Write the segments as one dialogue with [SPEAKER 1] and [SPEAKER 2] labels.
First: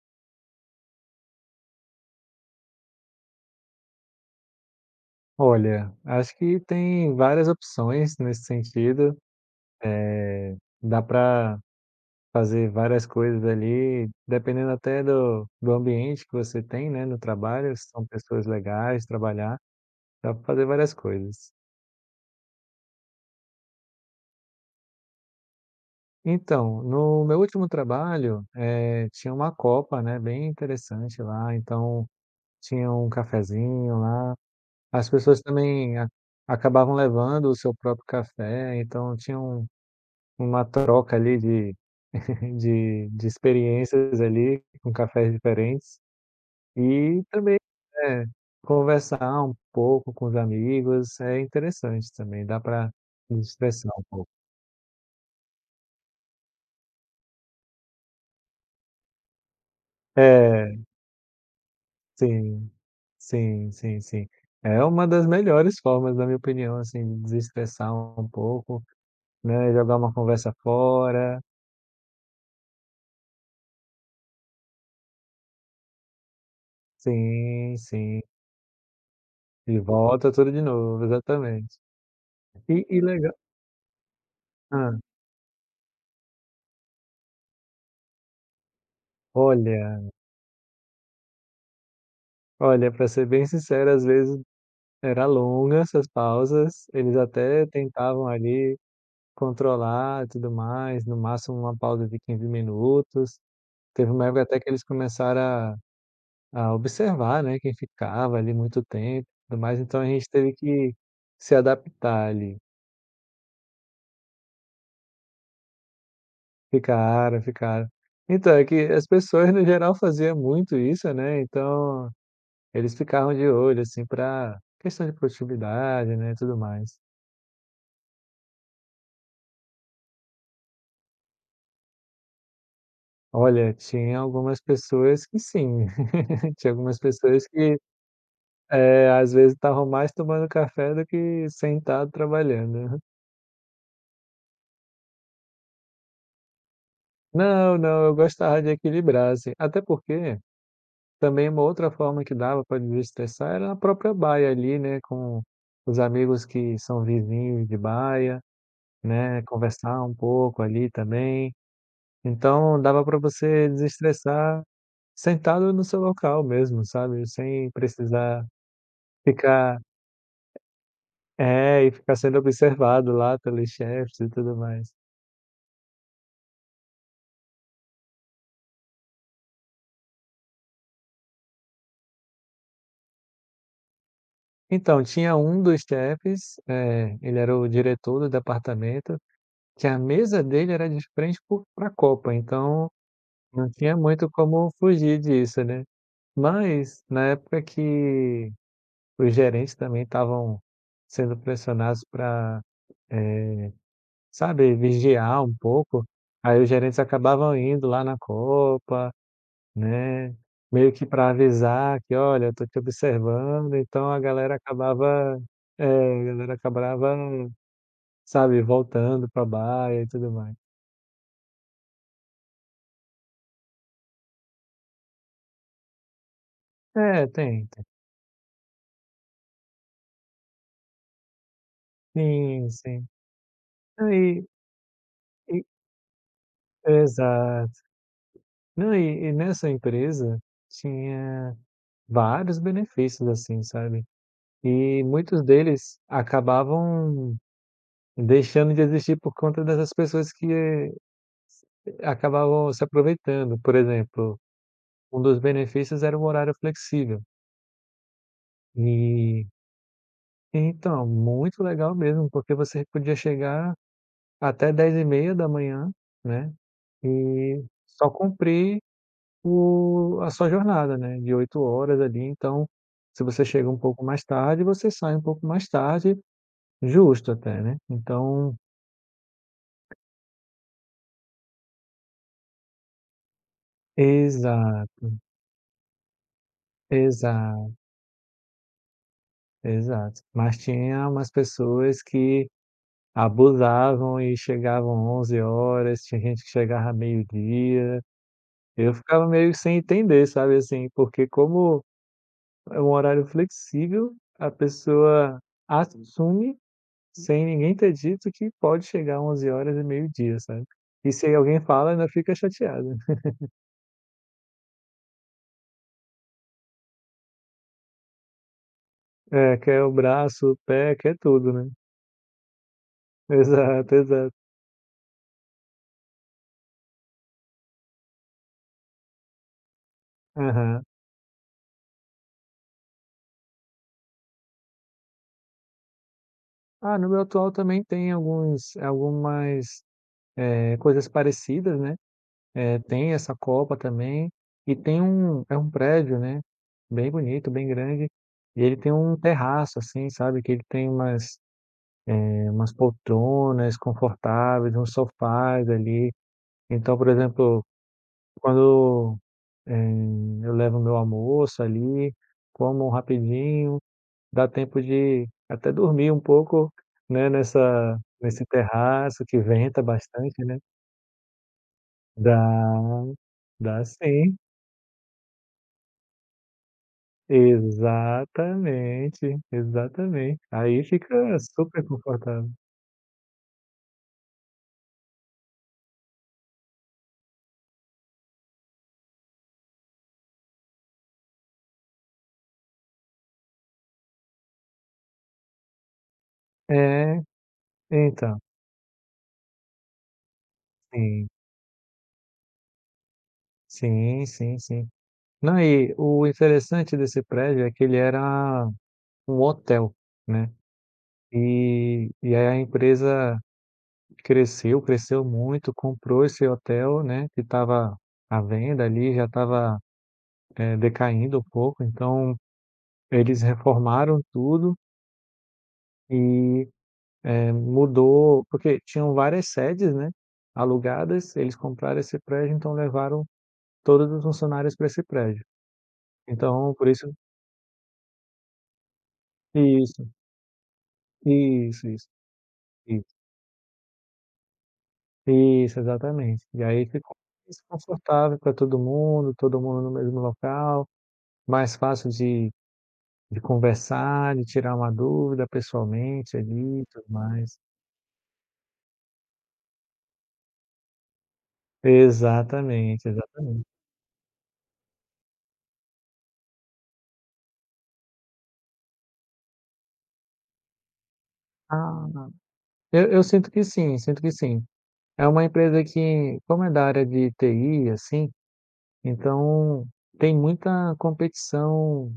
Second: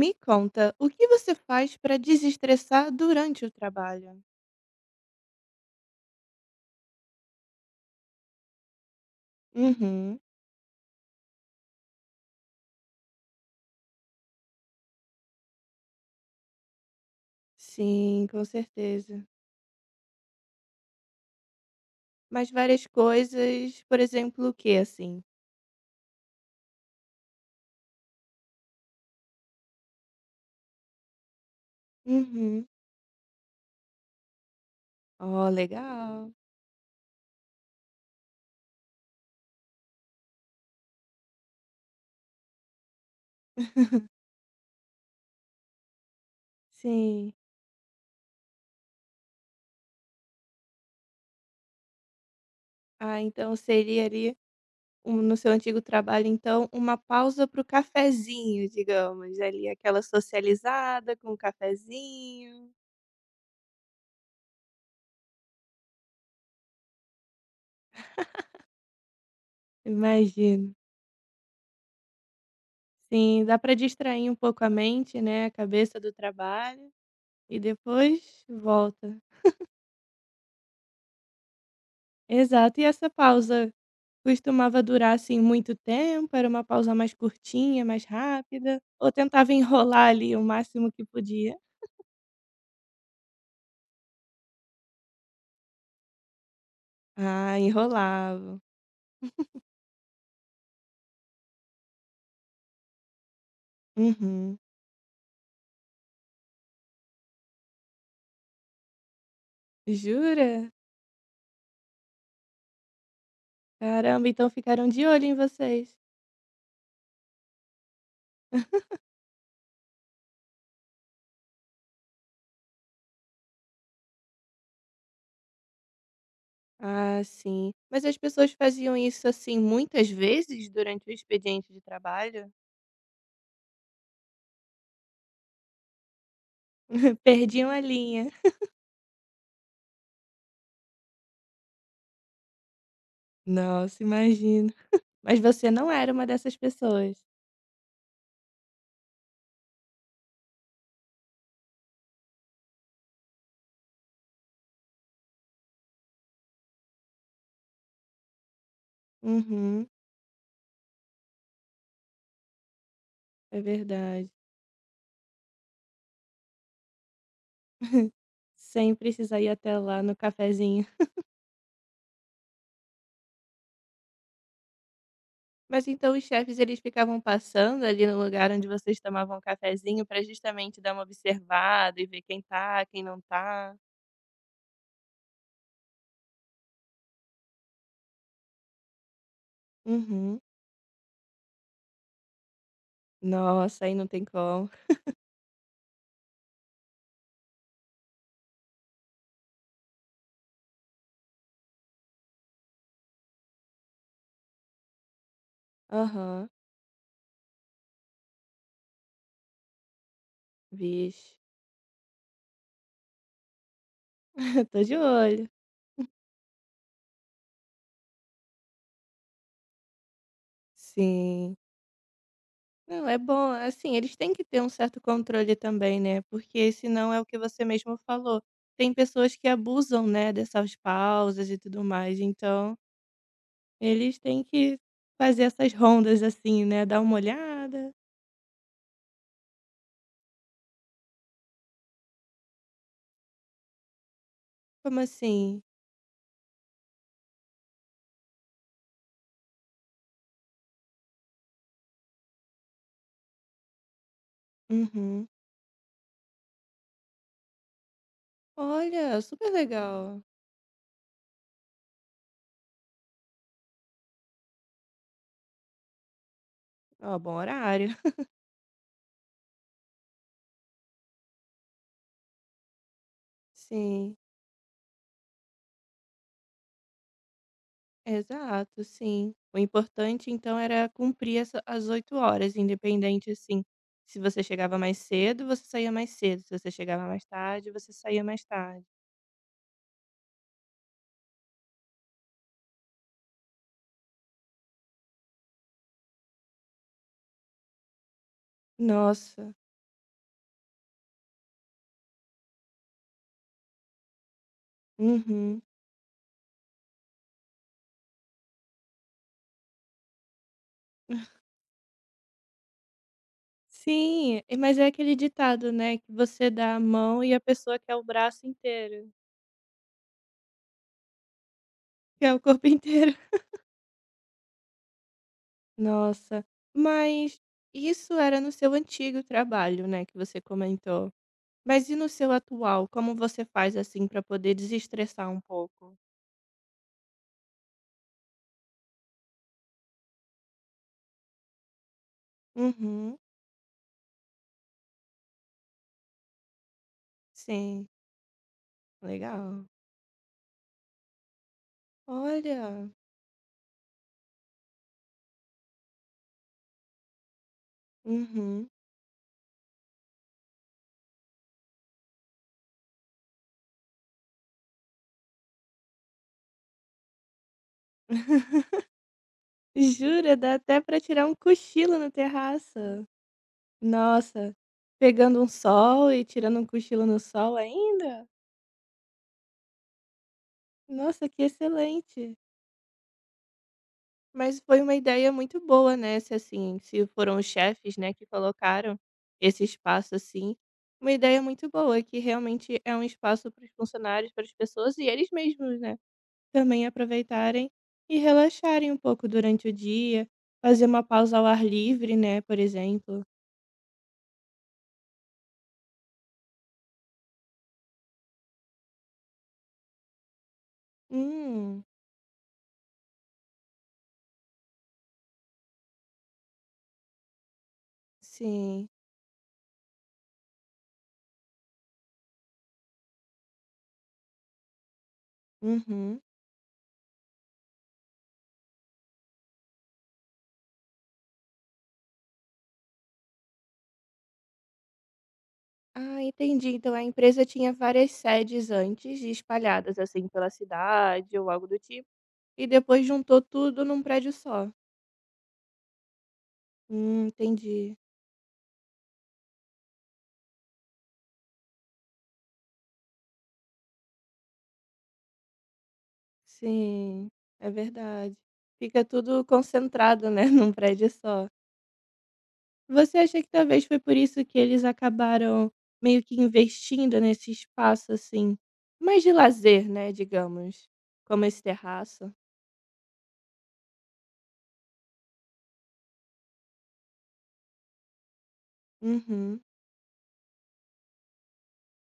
[SPEAKER 1] Me conta, o que você faz para desestressar durante o trabalho?
[SPEAKER 2] Olha, acho que tem várias opções nesse sentido,
[SPEAKER 1] Uhum.
[SPEAKER 2] eh, dá para fazer várias coisas ali, dependendo até do ambiente que você tem, né, no trabalho, se são
[SPEAKER 1] Sim, com
[SPEAKER 2] pessoas legais,
[SPEAKER 1] certeza.
[SPEAKER 2] trabalhar, dá pra fazer várias coisas.
[SPEAKER 1] Mas várias coisas, por exemplo, o que assim?
[SPEAKER 2] Então, no meu último trabalho, tinha uma copa, né, bem interessante lá, então
[SPEAKER 1] Uhum.
[SPEAKER 2] tinha um cafezinho lá, as pessoas
[SPEAKER 1] Ó,
[SPEAKER 2] também a
[SPEAKER 1] legal.
[SPEAKER 2] acabavam levando o seu próprio café, então tinha uma troca ali de de experiências ali, com cafés diferentes, e
[SPEAKER 1] Sim.
[SPEAKER 2] também, né, conversar um pouco com os amigos, é interessante também, dá para
[SPEAKER 1] Ah, então
[SPEAKER 2] desestressar um
[SPEAKER 1] seria
[SPEAKER 2] pouco.
[SPEAKER 1] ali, no seu antigo trabalho, então, uma pausa para o cafezinho, digamos. Ali, aquela
[SPEAKER 2] É,
[SPEAKER 1] socializada com o cafezinho.
[SPEAKER 2] sim. Sim, sim, sim. É uma das melhores formas, na minha opinião, assim, de desestressar um pouco, né, jogar uma conversa
[SPEAKER 1] Imagino.
[SPEAKER 2] fora.
[SPEAKER 1] Sim, dá para distrair um pouco a mente, né? A cabeça do trabalho. E
[SPEAKER 2] Sim, sim.
[SPEAKER 1] depois volta.
[SPEAKER 2] E volta tudo de novo, exatamente. E
[SPEAKER 1] Exato. E
[SPEAKER 2] e
[SPEAKER 1] essa
[SPEAKER 2] legal
[SPEAKER 1] pausa costumava
[SPEAKER 2] hã.
[SPEAKER 1] durar, assim, muito tempo? Era uma pausa mais curtinha, mais rápida? Ou tentava enrolar
[SPEAKER 2] Olha,
[SPEAKER 1] ali o máximo que podia?
[SPEAKER 2] olha, para ser bem sincero, às vezes era longa essas pausas, eles
[SPEAKER 1] Ah,
[SPEAKER 2] até tentavam
[SPEAKER 1] enrolava.
[SPEAKER 2] ali controlar e tudo mais, no máximo uma pausa de 15 minutos. Teve uma época
[SPEAKER 1] Uhum.
[SPEAKER 2] até que eles começaram a observar, né, quem ficava ali muito tempo e tudo mais, então a gente teve
[SPEAKER 1] Jura?
[SPEAKER 2] que se adaptar ali.
[SPEAKER 1] Caramba, então ficaram de olho em vocês.
[SPEAKER 2] Ficaram, ficaram. Então, é que as pessoas no geral faziam muito isso, né, então eles ficavam de olho, assim, para questão de produtividade, né, e tudo mais.
[SPEAKER 1] Ah, sim. Mas as pessoas faziam isso, assim, muitas vezes durante o expediente de trabalho?
[SPEAKER 2] Olha, tinha algumas pessoas que sim. Tinha algumas pessoas
[SPEAKER 1] Perdiam
[SPEAKER 2] que,
[SPEAKER 1] a linha.
[SPEAKER 2] às vezes estavam mais tomando café do que sentado trabalhando, aham.
[SPEAKER 1] Nossa, imagino. Mas você não era uma dessas pessoas.
[SPEAKER 2] Não, não, eu gostava de equilibrar, assim, até porque também uma outra forma que dava para desestressar era a própria baia ali, né, com os amigos que são vizinhos de baia, né,
[SPEAKER 1] Uhum.
[SPEAKER 2] conversar um pouco ali também. Então dava para
[SPEAKER 1] É
[SPEAKER 2] você
[SPEAKER 1] verdade.
[SPEAKER 2] desestressar sentado no seu local mesmo, sabe, sem precisar
[SPEAKER 1] Sem precisar ir até
[SPEAKER 2] ficar,
[SPEAKER 1] lá no cafezinho.
[SPEAKER 2] é, e ficar sendo observado lá pelos chefes e tudo mais.
[SPEAKER 1] Mas então os chefes eles ficavam passando ali no lugar onde vocês tomavam um cafezinho para justamente dar uma observada e ver quem tá, quem não tá.
[SPEAKER 2] Então, tinha um dos chefes, ele era o diretor do departamento, que a
[SPEAKER 1] Uhum.
[SPEAKER 2] mesa dele era de frente para a copa, então não
[SPEAKER 1] Nossa, aí
[SPEAKER 2] tinha
[SPEAKER 1] não tem
[SPEAKER 2] muito
[SPEAKER 1] como.
[SPEAKER 2] como fugir disso, né. Mas, na época que os gerentes também estavam sendo pressionados pra, eh, sabe, vigiar um pouco,
[SPEAKER 1] Aham.
[SPEAKER 2] aí os gerentes acabavam indo lá na copa, né, meio que para
[SPEAKER 1] Vixe.
[SPEAKER 2] avisar que: "Olha, eu tô te observando", então
[SPEAKER 1] Tô de olho.
[SPEAKER 2] é, a galera acabava, sabe, voltando para baia e tudo mais.
[SPEAKER 1] Sim. Não, é bom, assim, eles têm que ter um certo controle também, né? Porque senão é o
[SPEAKER 2] É,
[SPEAKER 1] que você
[SPEAKER 2] tenta.
[SPEAKER 1] mesmo falou. Tem pessoas que abusam, né, dessas pausas e tudo mais.
[SPEAKER 2] Sim,
[SPEAKER 1] Então,
[SPEAKER 2] sim. Não,
[SPEAKER 1] eles têm
[SPEAKER 2] e
[SPEAKER 1] que fazer
[SPEAKER 2] e
[SPEAKER 1] essas rondas, assim, né, dar uma
[SPEAKER 2] exato.
[SPEAKER 1] olhada.
[SPEAKER 2] Não, e nessa empresa tinha vários benefícios, assim, sabe,
[SPEAKER 1] Como
[SPEAKER 2] e muitos
[SPEAKER 1] assim?
[SPEAKER 2] deles acabavam deixando de existir por conta dessas pessoas que acabavam se aproveitando. Por exemplo. Um
[SPEAKER 1] Uhum.
[SPEAKER 2] dos benefícios era o horário flexível.
[SPEAKER 1] Olha,
[SPEAKER 2] E
[SPEAKER 1] super legal.
[SPEAKER 2] então, muito legal mesmo, porque você podia chegar até 10:30 da manhã, né,
[SPEAKER 1] Ó, bom
[SPEAKER 2] e
[SPEAKER 1] horário.
[SPEAKER 2] só cumprir o a sua jornada, né, de 8 horas ali, então, se você chega um pouco
[SPEAKER 1] Sim,
[SPEAKER 2] mais tarde, você sai um pouco mais tarde, justo até, né. Então
[SPEAKER 1] exato, sim. O importante então era cumprir essa as 8 horas, independente assim, se você chegava mais
[SPEAKER 2] exato,
[SPEAKER 1] cedo, você saía mais cedo, se você chegava mais tarde,
[SPEAKER 2] exato,
[SPEAKER 1] você saía mais tarde.
[SPEAKER 2] exato. Mas tinha umas pessoas que abusavam e chegavam 11 horas, tinha gente que chegava meio-dia. Eu ficava meio
[SPEAKER 1] Nossa.
[SPEAKER 2] sem entender, sabe, assim, porque como é um horário flexível, a pessoa
[SPEAKER 1] Uhum.
[SPEAKER 2] assume, sem ninguém ter dito, que pode chegar 11 horas e meio-dia, sabe. E se alguém fala, ainda fica chateada.
[SPEAKER 1] Sim, e mas é aquele ditado, né, que você dá a mão e a pessoa quer o braço inteiro,
[SPEAKER 2] É, quer o braço, o pé, quer tudo, né.
[SPEAKER 1] quer o corpo inteiro.
[SPEAKER 2] Exato, exato.
[SPEAKER 1] Nossa, mas isso era no seu antigo trabalho, né, que você
[SPEAKER 2] Aham.
[SPEAKER 1] comentou. Mas e no seu atual? Como você faz assim para poder desestressar um pouco?
[SPEAKER 2] Ah, no meu atual também tem alguns algumas, coisas parecidas, né. Tem
[SPEAKER 1] Uhum,
[SPEAKER 2] essa copa também, e tem um prédio, né, bem bonito, bem
[SPEAKER 1] sim,
[SPEAKER 2] grande, e ele tem um
[SPEAKER 1] legal.
[SPEAKER 2] terraço, assim, sabe, que ele tem umas
[SPEAKER 1] Olha,
[SPEAKER 2] poltronas confortáveis, uns sofás ali. Então, por exemplo,
[SPEAKER 1] uhum.
[SPEAKER 2] quando, eh, eu levo meu almoço ali, como rapidinho, dá tempo de até dormir um pouco, né, nessa nesse terraço que venta
[SPEAKER 1] Jura,
[SPEAKER 2] bastante,
[SPEAKER 1] dá
[SPEAKER 2] né.
[SPEAKER 1] até para tirar um cochilo na
[SPEAKER 2] Dá,
[SPEAKER 1] terraça.
[SPEAKER 2] dá sim.
[SPEAKER 1] Nossa, pegando um sol e tirando um cochilo no sol ainda?
[SPEAKER 2] Exatamente, exatamente. Aí
[SPEAKER 1] Nossa,
[SPEAKER 2] fica
[SPEAKER 1] que
[SPEAKER 2] super
[SPEAKER 1] excelente.
[SPEAKER 2] confortável.
[SPEAKER 1] Mas foi uma ideia muito boa, né, se, assim, se foram os chefes, né, que colocaram esse espaço, assim, uma ideia muito boa, que realmente é um espaço para os funcionários, para as pessoas e eles mesmos, né, também
[SPEAKER 2] É,
[SPEAKER 1] aproveitarem e
[SPEAKER 2] então,
[SPEAKER 1] relaxarem um pouco durante o dia, fazer uma
[SPEAKER 2] sim.
[SPEAKER 1] pausa ao ar livre, né, por exemplo.
[SPEAKER 2] Sim, sim, sim. Não, e o interessante desse prédio é que ele era um hotel, né,
[SPEAKER 1] Hum,
[SPEAKER 2] e aí a empresa cresceu, cresceu muito, comprou esse hotel, né, que estava à venda
[SPEAKER 1] sim.
[SPEAKER 2] ali, já estava, decaindo um pouco, então eles reformaram tudo
[SPEAKER 1] Uhum.
[SPEAKER 2] e mudou porque tinham várias sedes, né, alugadas, eles compraram esse prédio, então levaram todos os funcionários para esse prédio.
[SPEAKER 1] Ah, entendi.
[SPEAKER 2] Então, por
[SPEAKER 1] Então a
[SPEAKER 2] isso.
[SPEAKER 1] empresa tinha várias sedes antes espalhadas,
[SPEAKER 2] Isso,
[SPEAKER 1] assim, pela cidade ou algo do
[SPEAKER 2] isso,
[SPEAKER 1] tipo.
[SPEAKER 2] isso,
[SPEAKER 1] E depois
[SPEAKER 2] isso.
[SPEAKER 1] juntou tudo num prédio só.
[SPEAKER 2] Isso, exatamente. E aí ficou mais
[SPEAKER 1] Entendi.
[SPEAKER 2] confortável para todo mundo no mesmo local, mais fácil de conversar, de tirar uma dúvida pessoalmente ali e tudo
[SPEAKER 1] Sim,
[SPEAKER 2] mais.
[SPEAKER 1] é verdade. Fica tudo concentrado, né, num prédio só.
[SPEAKER 2] Exatamente,
[SPEAKER 1] Você acha que
[SPEAKER 2] exatamente.
[SPEAKER 1] talvez foi por isso que eles acabaram meio que investindo nesse espaço, assim, mais de lazer, né, digamos, como esse
[SPEAKER 2] Ah,
[SPEAKER 1] terraço?
[SPEAKER 2] eu sinto que sim, sinto que sim. É uma empresa que, como é da área de TI, assim,
[SPEAKER 1] Uhum,
[SPEAKER 2] então tem muita competição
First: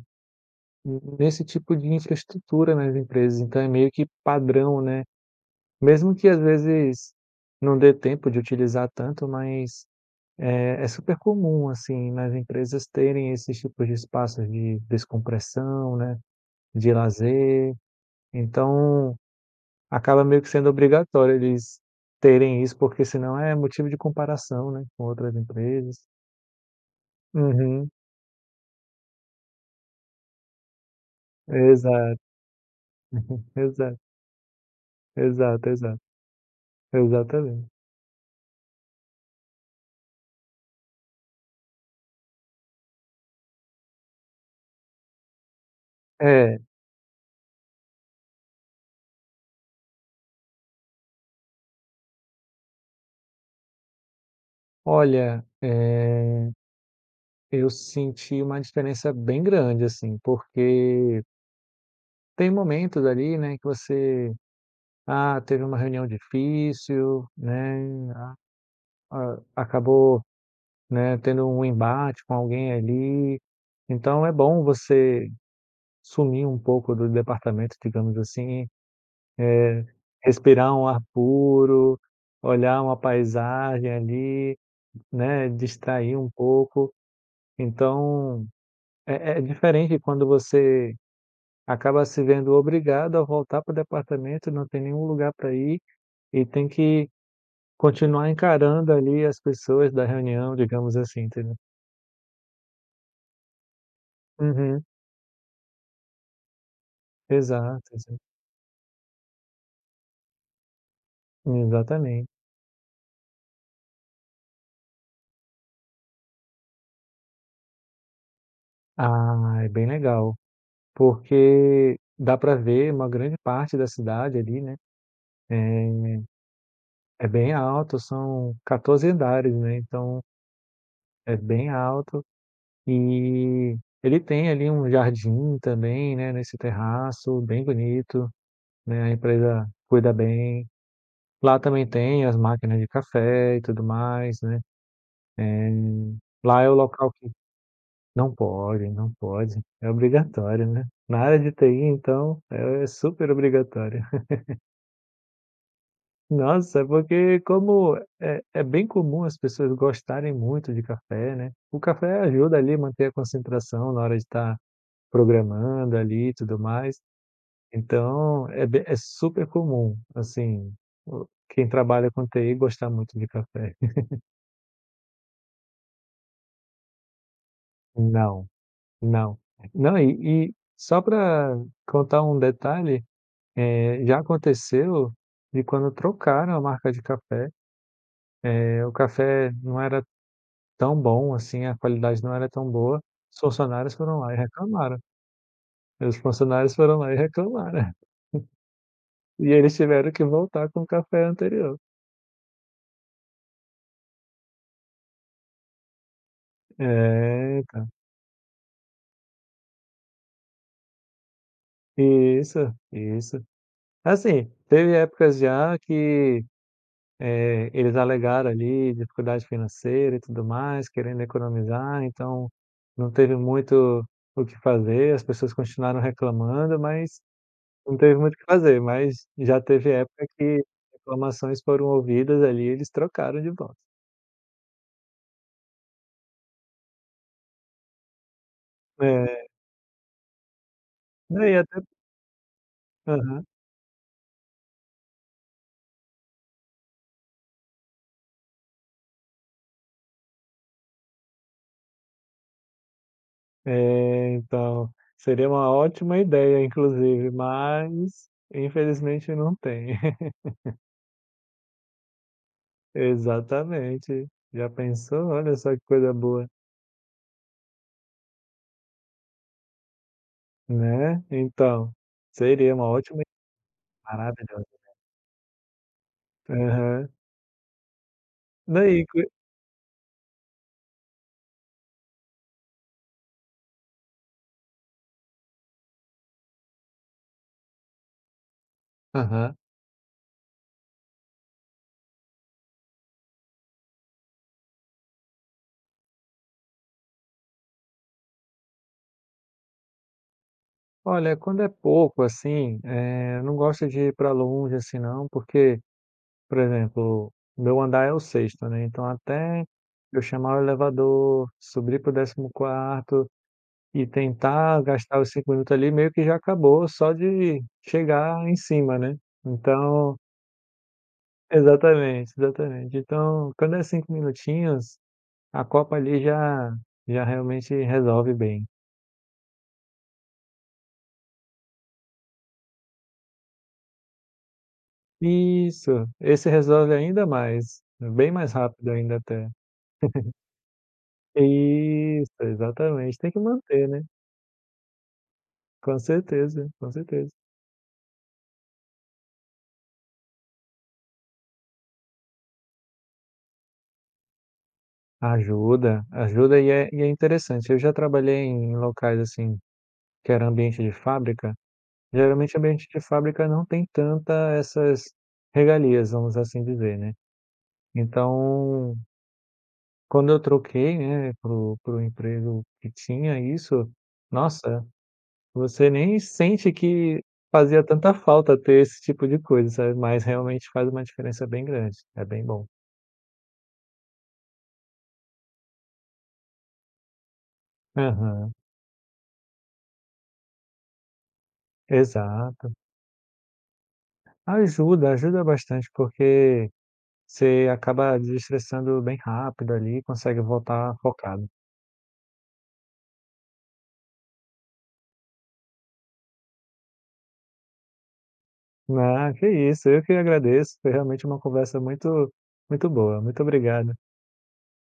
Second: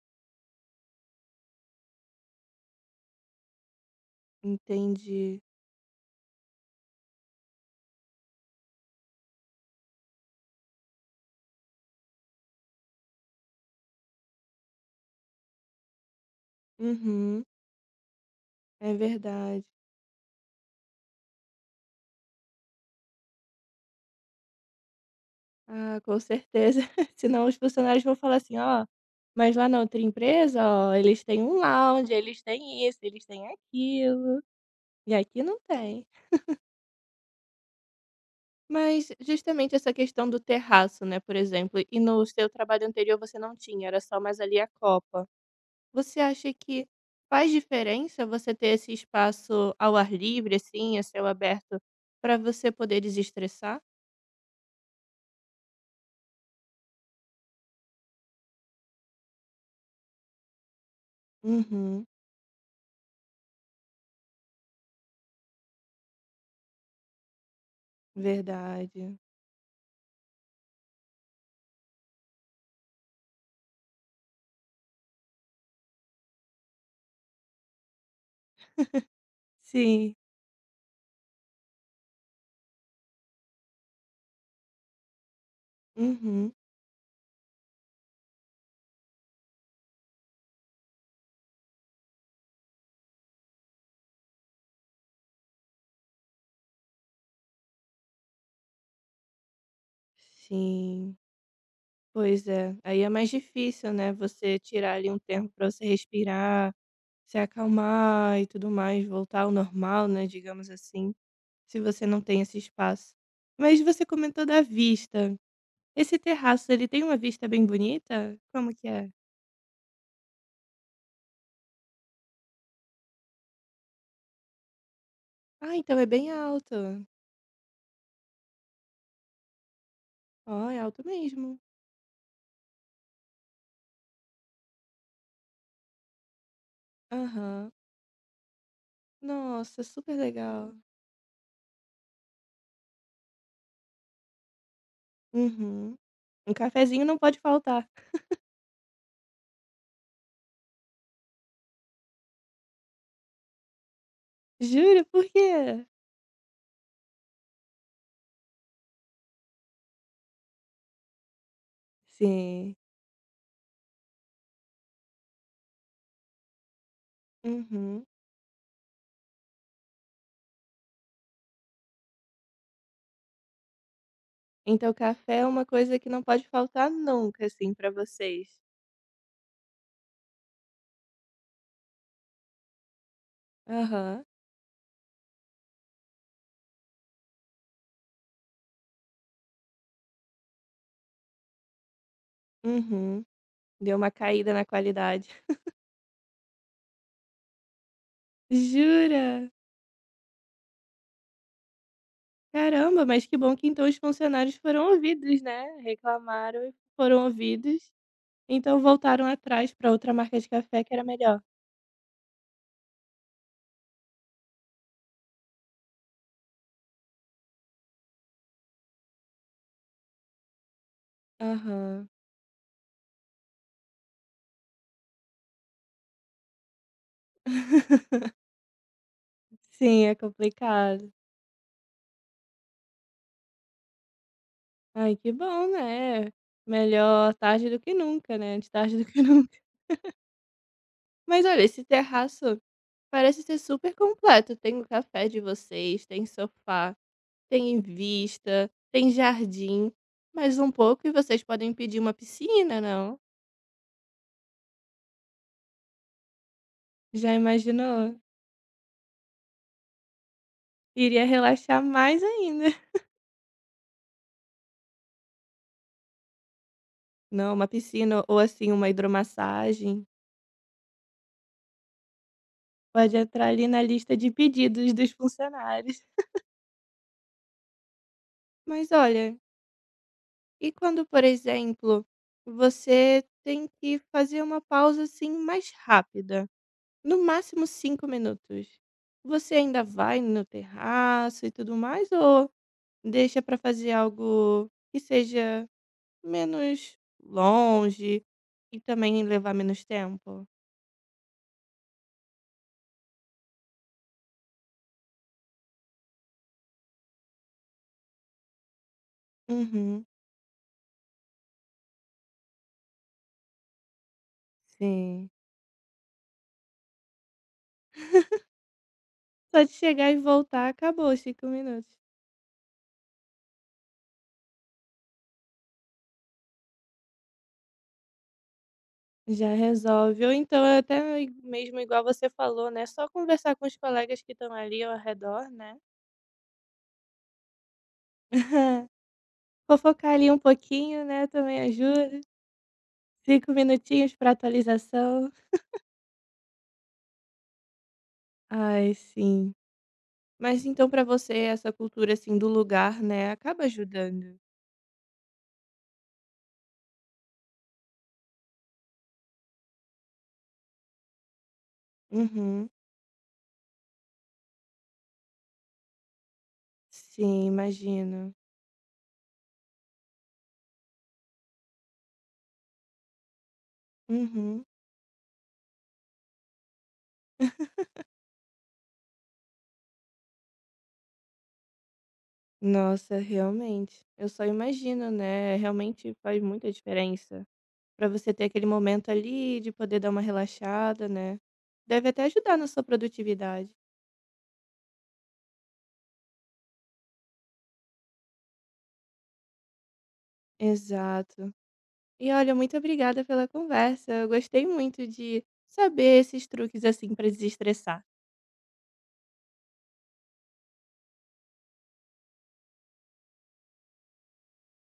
[SPEAKER 2] nesse tipo de infraestrutura nas empresas, então é meio que padrão, né.
[SPEAKER 1] entendi.
[SPEAKER 2] Mesmo que às vezes não dê tempo de utilizar tanto, mas é super comum, assim, nas empresas terem esses tipos de espaços de descompressão, né, de
[SPEAKER 1] Uhum,
[SPEAKER 2] lazer.
[SPEAKER 1] é
[SPEAKER 2] Então
[SPEAKER 1] verdade.
[SPEAKER 2] acaba meio que sendo obrigatório eles terem isso, porque senão é motivo de comparação, né, com outras
[SPEAKER 1] Ah,
[SPEAKER 2] empresas.
[SPEAKER 1] com certeza. Senão os
[SPEAKER 2] Uhum.
[SPEAKER 1] funcionários vão falar assim: "Ó, mas lá na outra empresa, ó, eles têm um lounge,
[SPEAKER 2] Exato,
[SPEAKER 1] eles têm isso, eles têm
[SPEAKER 2] exato,
[SPEAKER 1] aquilo, e aqui não
[SPEAKER 2] exato, exato.
[SPEAKER 1] tem".
[SPEAKER 2] Exatamente.
[SPEAKER 1] Mas justamente essa questão do terraço, né, por exemplo, e no seu trabalho anterior você não tinha, era só mais ali a copa. Você acha
[SPEAKER 2] É,
[SPEAKER 1] que faz diferença você ter esse espaço ao ar livre, assim, a céu aberto, para você poder desestressar?
[SPEAKER 2] olha, eu senti uma diferença bem grande, assim, porque
[SPEAKER 1] Uhum,
[SPEAKER 2] tem momentos ali, né, que você, ah, teve uma reunião difícil, né, a
[SPEAKER 1] verdade.
[SPEAKER 2] a acabou, né, tendo um embate com alguém ali, então é bom você sumir um pouco do departamento, digamos assim,
[SPEAKER 1] Sim.
[SPEAKER 2] respirar um ar puro, olhar uma paisagem ali, né, distrair um
[SPEAKER 1] Uhum,
[SPEAKER 2] pouco. Então, é diferente quando você acaba se vendo obrigado a voltar para o departamento, não tem nenhum lugar para ir e tem que continuar encarando ali as pessoas da reunião, digamos
[SPEAKER 1] sim.
[SPEAKER 2] assim, entendeu?
[SPEAKER 1] Pois é, aí é mais difícil, né, você
[SPEAKER 2] Uhum,
[SPEAKER 1] tirar ali um tempo para você respirar, se
[SPEAKER 2] exato, exa
[SPEAKER 1] acalmar e tudo mais, voltar ao normal, né, digamos assim, se você não
[SPEAKER 2] exatamente.
[SPEAKER 1] tem esse espaço. Mas você comentou da vista. Esse terraço, ele tem uma vista bem bonita? Como que é?
[SPEAKER 2] Ah, é bem legal. Porque dá para ver uma grande parte da cidade ali, né,
[SPEAKER 1] Ah, então é
[SPEAKER 2] eh,
[SPEAKER 1] bem alto.
[SPEAKER 2] é bem alto, são 14 andares, né, então
[SPEAKER 1] Ó, é alto
[SPEAKER 2] é
[SPEAKER 1] mesmo.
[SPEAKER 2] bem alto e ele tem ali um jardim também, né, nesse terraço bem
[SPEAKER 1] Aham.
[SPEAKER 2] bonito, né, a empresa
[SPEAKER 1] Nossa,
[SPEAKER 2] cuida
[SPEAKER 1] super
[SPEAKER 2] bem.
[SPEAKER 1] legal.
[SPEAKER 2] Lá também tem as máquinas de café e tudo mais, né, eh,
[SPEAKER 1] Uhum. Um
[SPEAKER 2] lá é o
[SPEAKER 1] cafezinho
[SPEAKER 2] local
[SPEAKER 1] não
[SPEAKER 2] que
[SPEAKER 1] pode faltar.
[SPEAKER 2] não pode, não pode, é obrigatório, né. Na área de TI então é super obrigatório.
[SPEAKER 1] Juro, por quê?
[SPEAKER 2] Nossa, é porque como é bem comum as pessoas gostarem muito de café, né, o café ajuda ali
[SPEAKER 1] Sim.
[SPEAKER 2] a manter a concentração na hora de estar programando ali e tudo mais,
[SPEAKER 1] Uhum.
[SPEAKER 2] então é be é super comum, assim, o quem trabalha com TI gostar muito de café.
[SPEAKER 1] Então café é uma coisa que não pode faltar nunca, assim, pra vocês?
[SPEAKER 2] Não, não. Não, e só para contar um detalhe, já
[SPEAKER 1] Aham.
[SPEAKER 2] aconteceu de quando trocaram a marca de café, o café não era tão bom assim, a qualidade não era tão boa,
[SPEAKER 1] Uhum.
[SPEAKER 2] os funcionários
[SPEAKER 1] Deu uma
[SPEAKER 2] foram lá e
[SPEAKER 1] caída na
[SPEAKER 2] reclamaram.
[SPEAKER 1] qualidade.
[SPEAKER 2] Os funcionários foram lá e reclamaram. E
[SPEAKER 1] Jura?
[SPEAKER 2] eles tiveram que voltar com o café anterior.
[SPEAKER 1] Caramba, mas que bom que então os funcionários foram ouvidos, né, reclamaram e foram
[SPEAKER 2] É, então.
[SPEAKER 1] ouvidos, então voltaram atrás pra outra marca de café que era melhor.
[SPEAKER 2] Isso, isso. Assim, teve épocas já que, eles alegaram ali dificuldade financeira e tudo mais, querendo economizar,
[SPEAKER 1] Aham.
[SPEAKER 2] então não teve muito o que fazer, as pessoas continuaram reclamando, mas não teve muito o que fazer, mas já teve
[SPEAKER 1] Sim, é
[SPEAKER 2] época que
[SPEAKER 1] complicado.
[SPEAKER 2] reclamações foram ouvidas ali, eles trocaram de voz.
[SPEAKER 1] Ai, que bom, né. Melhor tarde do que nunca, né, de tarde do que
[SPEAKER 2] É,
[SPEAKER 1] nunca.
[SPEAKER 2] não
[SPEAKER 1] Mas
[SPEAKER 2] e
[SPEAKER 1] olha,
[SPEAKER 2] até
[SPEAKER 1] esse terraço parece
[SPEAKER 2] aham.
[SPEAKER 1] ser super completo, tem o café de vocês, tem sofá, tem vista, tem jardim, mais um pouco e vocês podem pedir uma piscina, não?
[SPEAKER 2] É, então, seria uma ótima ideia inclusive,
[SPEAKER 1] Já imaginou?
[SPEAKER 2] mas infelizmente não tem.
[SPEAKER 1] Iria relaxar mais ainda.
[SPEAKER 2] Exatamente. Já pensou? Olha só que coisa boa,
[SPEAKER 1] Não, uma piscina ou assim uma hidromassagem
[SPEAKER 2] né. Então, seria uma
[SPEAKER 1] pode
[SPEAKER 2] ótima
[SPEAKER 1] entrar ali na lista de
[SPEAKER 2] maravilhosa.
[SPEAKER 1] pedidos dos funcionários.
[SPEAKER 2] Aham. Não
[SPEAKER 1] Mas
[SPEAKER 2] e que
[SPEAKER 1] olha, e quando, por exemplo, você tem que fazer uma pausa assim mais rápida? No máximo 5 minutos. Você
[SPEAKER 2] aham.
[SPEAKER 1] ainda vai no terraço e tudo mais ou deixa para fazer algo que seja menos longe e também levar menos tempo?
[SPEAKER 2] Olha, quando é pouco, assim, eu não gosto de ir para longe, assim, não, porque, por exemplo, meu andar é o sexto, né, então até
[SPEAKER 1] Uhum.
[SPEAKER 2] eu chamar o elevador, subir para o 14º e tentar gastar
[SPEAKER 1] Sim.
[SPEAKER 2] os 5 minutos ali, meio que já acabou só de chegar em cima, né.
[SPEAKER 1] Só de chegar
[SPEAKER 2] Então
[SPEAKER 1] e voltar acabou os 5 minutos.
[SPEAKER 2] exatamente, exatamente. Então, quando é 5 minutinhos, a copa ali já já realmente resolve bem.
[SPEAKER 1] Já resolve. Ou então é até i mesmo igual você falou, né, só conversar com os colegas que estão ali ao redor, né.
[SPEAKER 2] Isso, esse resolve ainda mais, bem mais rápido ainda até.
[SPEAKER 1] Fofocar ali um pouquinho, né, também ajuda.
[SPEAKER 2] Isso, exatamente, tem que
[SPEAKER 1] 5
[SPEAKER 2] manter, né.
[SPEAKER 1] minutinhos para atualização.
[SPEAKER 2] Com certeza, com certeza.
[SPEAKER 1] Ai, sim. Mas então pra você essa cultura, assim, do lugar, né, acaba ajudando.
[SPEAKER 2] Ajuda, ajuda e é interessante. Eu já trabalhei em locais, assim, que era ambiente de fábrica. Geralmente,
[SPEAKER 1] Uhum.
[SPEAKER 2] ambiente de fábrica não tem tanta essas regalias, vamos assim dizer, né.
[SPEAKER 1] Sim, imagino.
[SPEAKER 2] Então, quando eu troquei, né, pro emprego que tinha isso,
[SPEAKER 1] Uhum.
[SPEAKER 2] nossa, você nem sente que fazia tanta falta ter esse tipo de coisa, sabe, mas realmente faz uma diferença bem grande. É bem bom.
[SPEAKER 1] Nossa, realmente. Eu só imagino, né, é, realmente faz muita diferença pra você ter
[SPEAKER 2] Aham,
[SPEAKER 1] aquele momento ali de poder dar uma relaxada, né. Deve até ajudar na
[SPEAKER 2] exato.
[SPEAKER 1] sua produtividade.
[SPEAKER 2] Ajuda, ajuda bastante porque você acaba desestressando bem rápido ali, consegue voltar focado.
[SPEAKER 1] Exato. E olha, muito obrigada pela conversa, eu gostei muito de saber esses truques, assim, pra desestressar.
[SPEAKER 2] Ah, que isso, eu que agradeço, foi realmente uma conversa muito muito boa. Muito obrigado.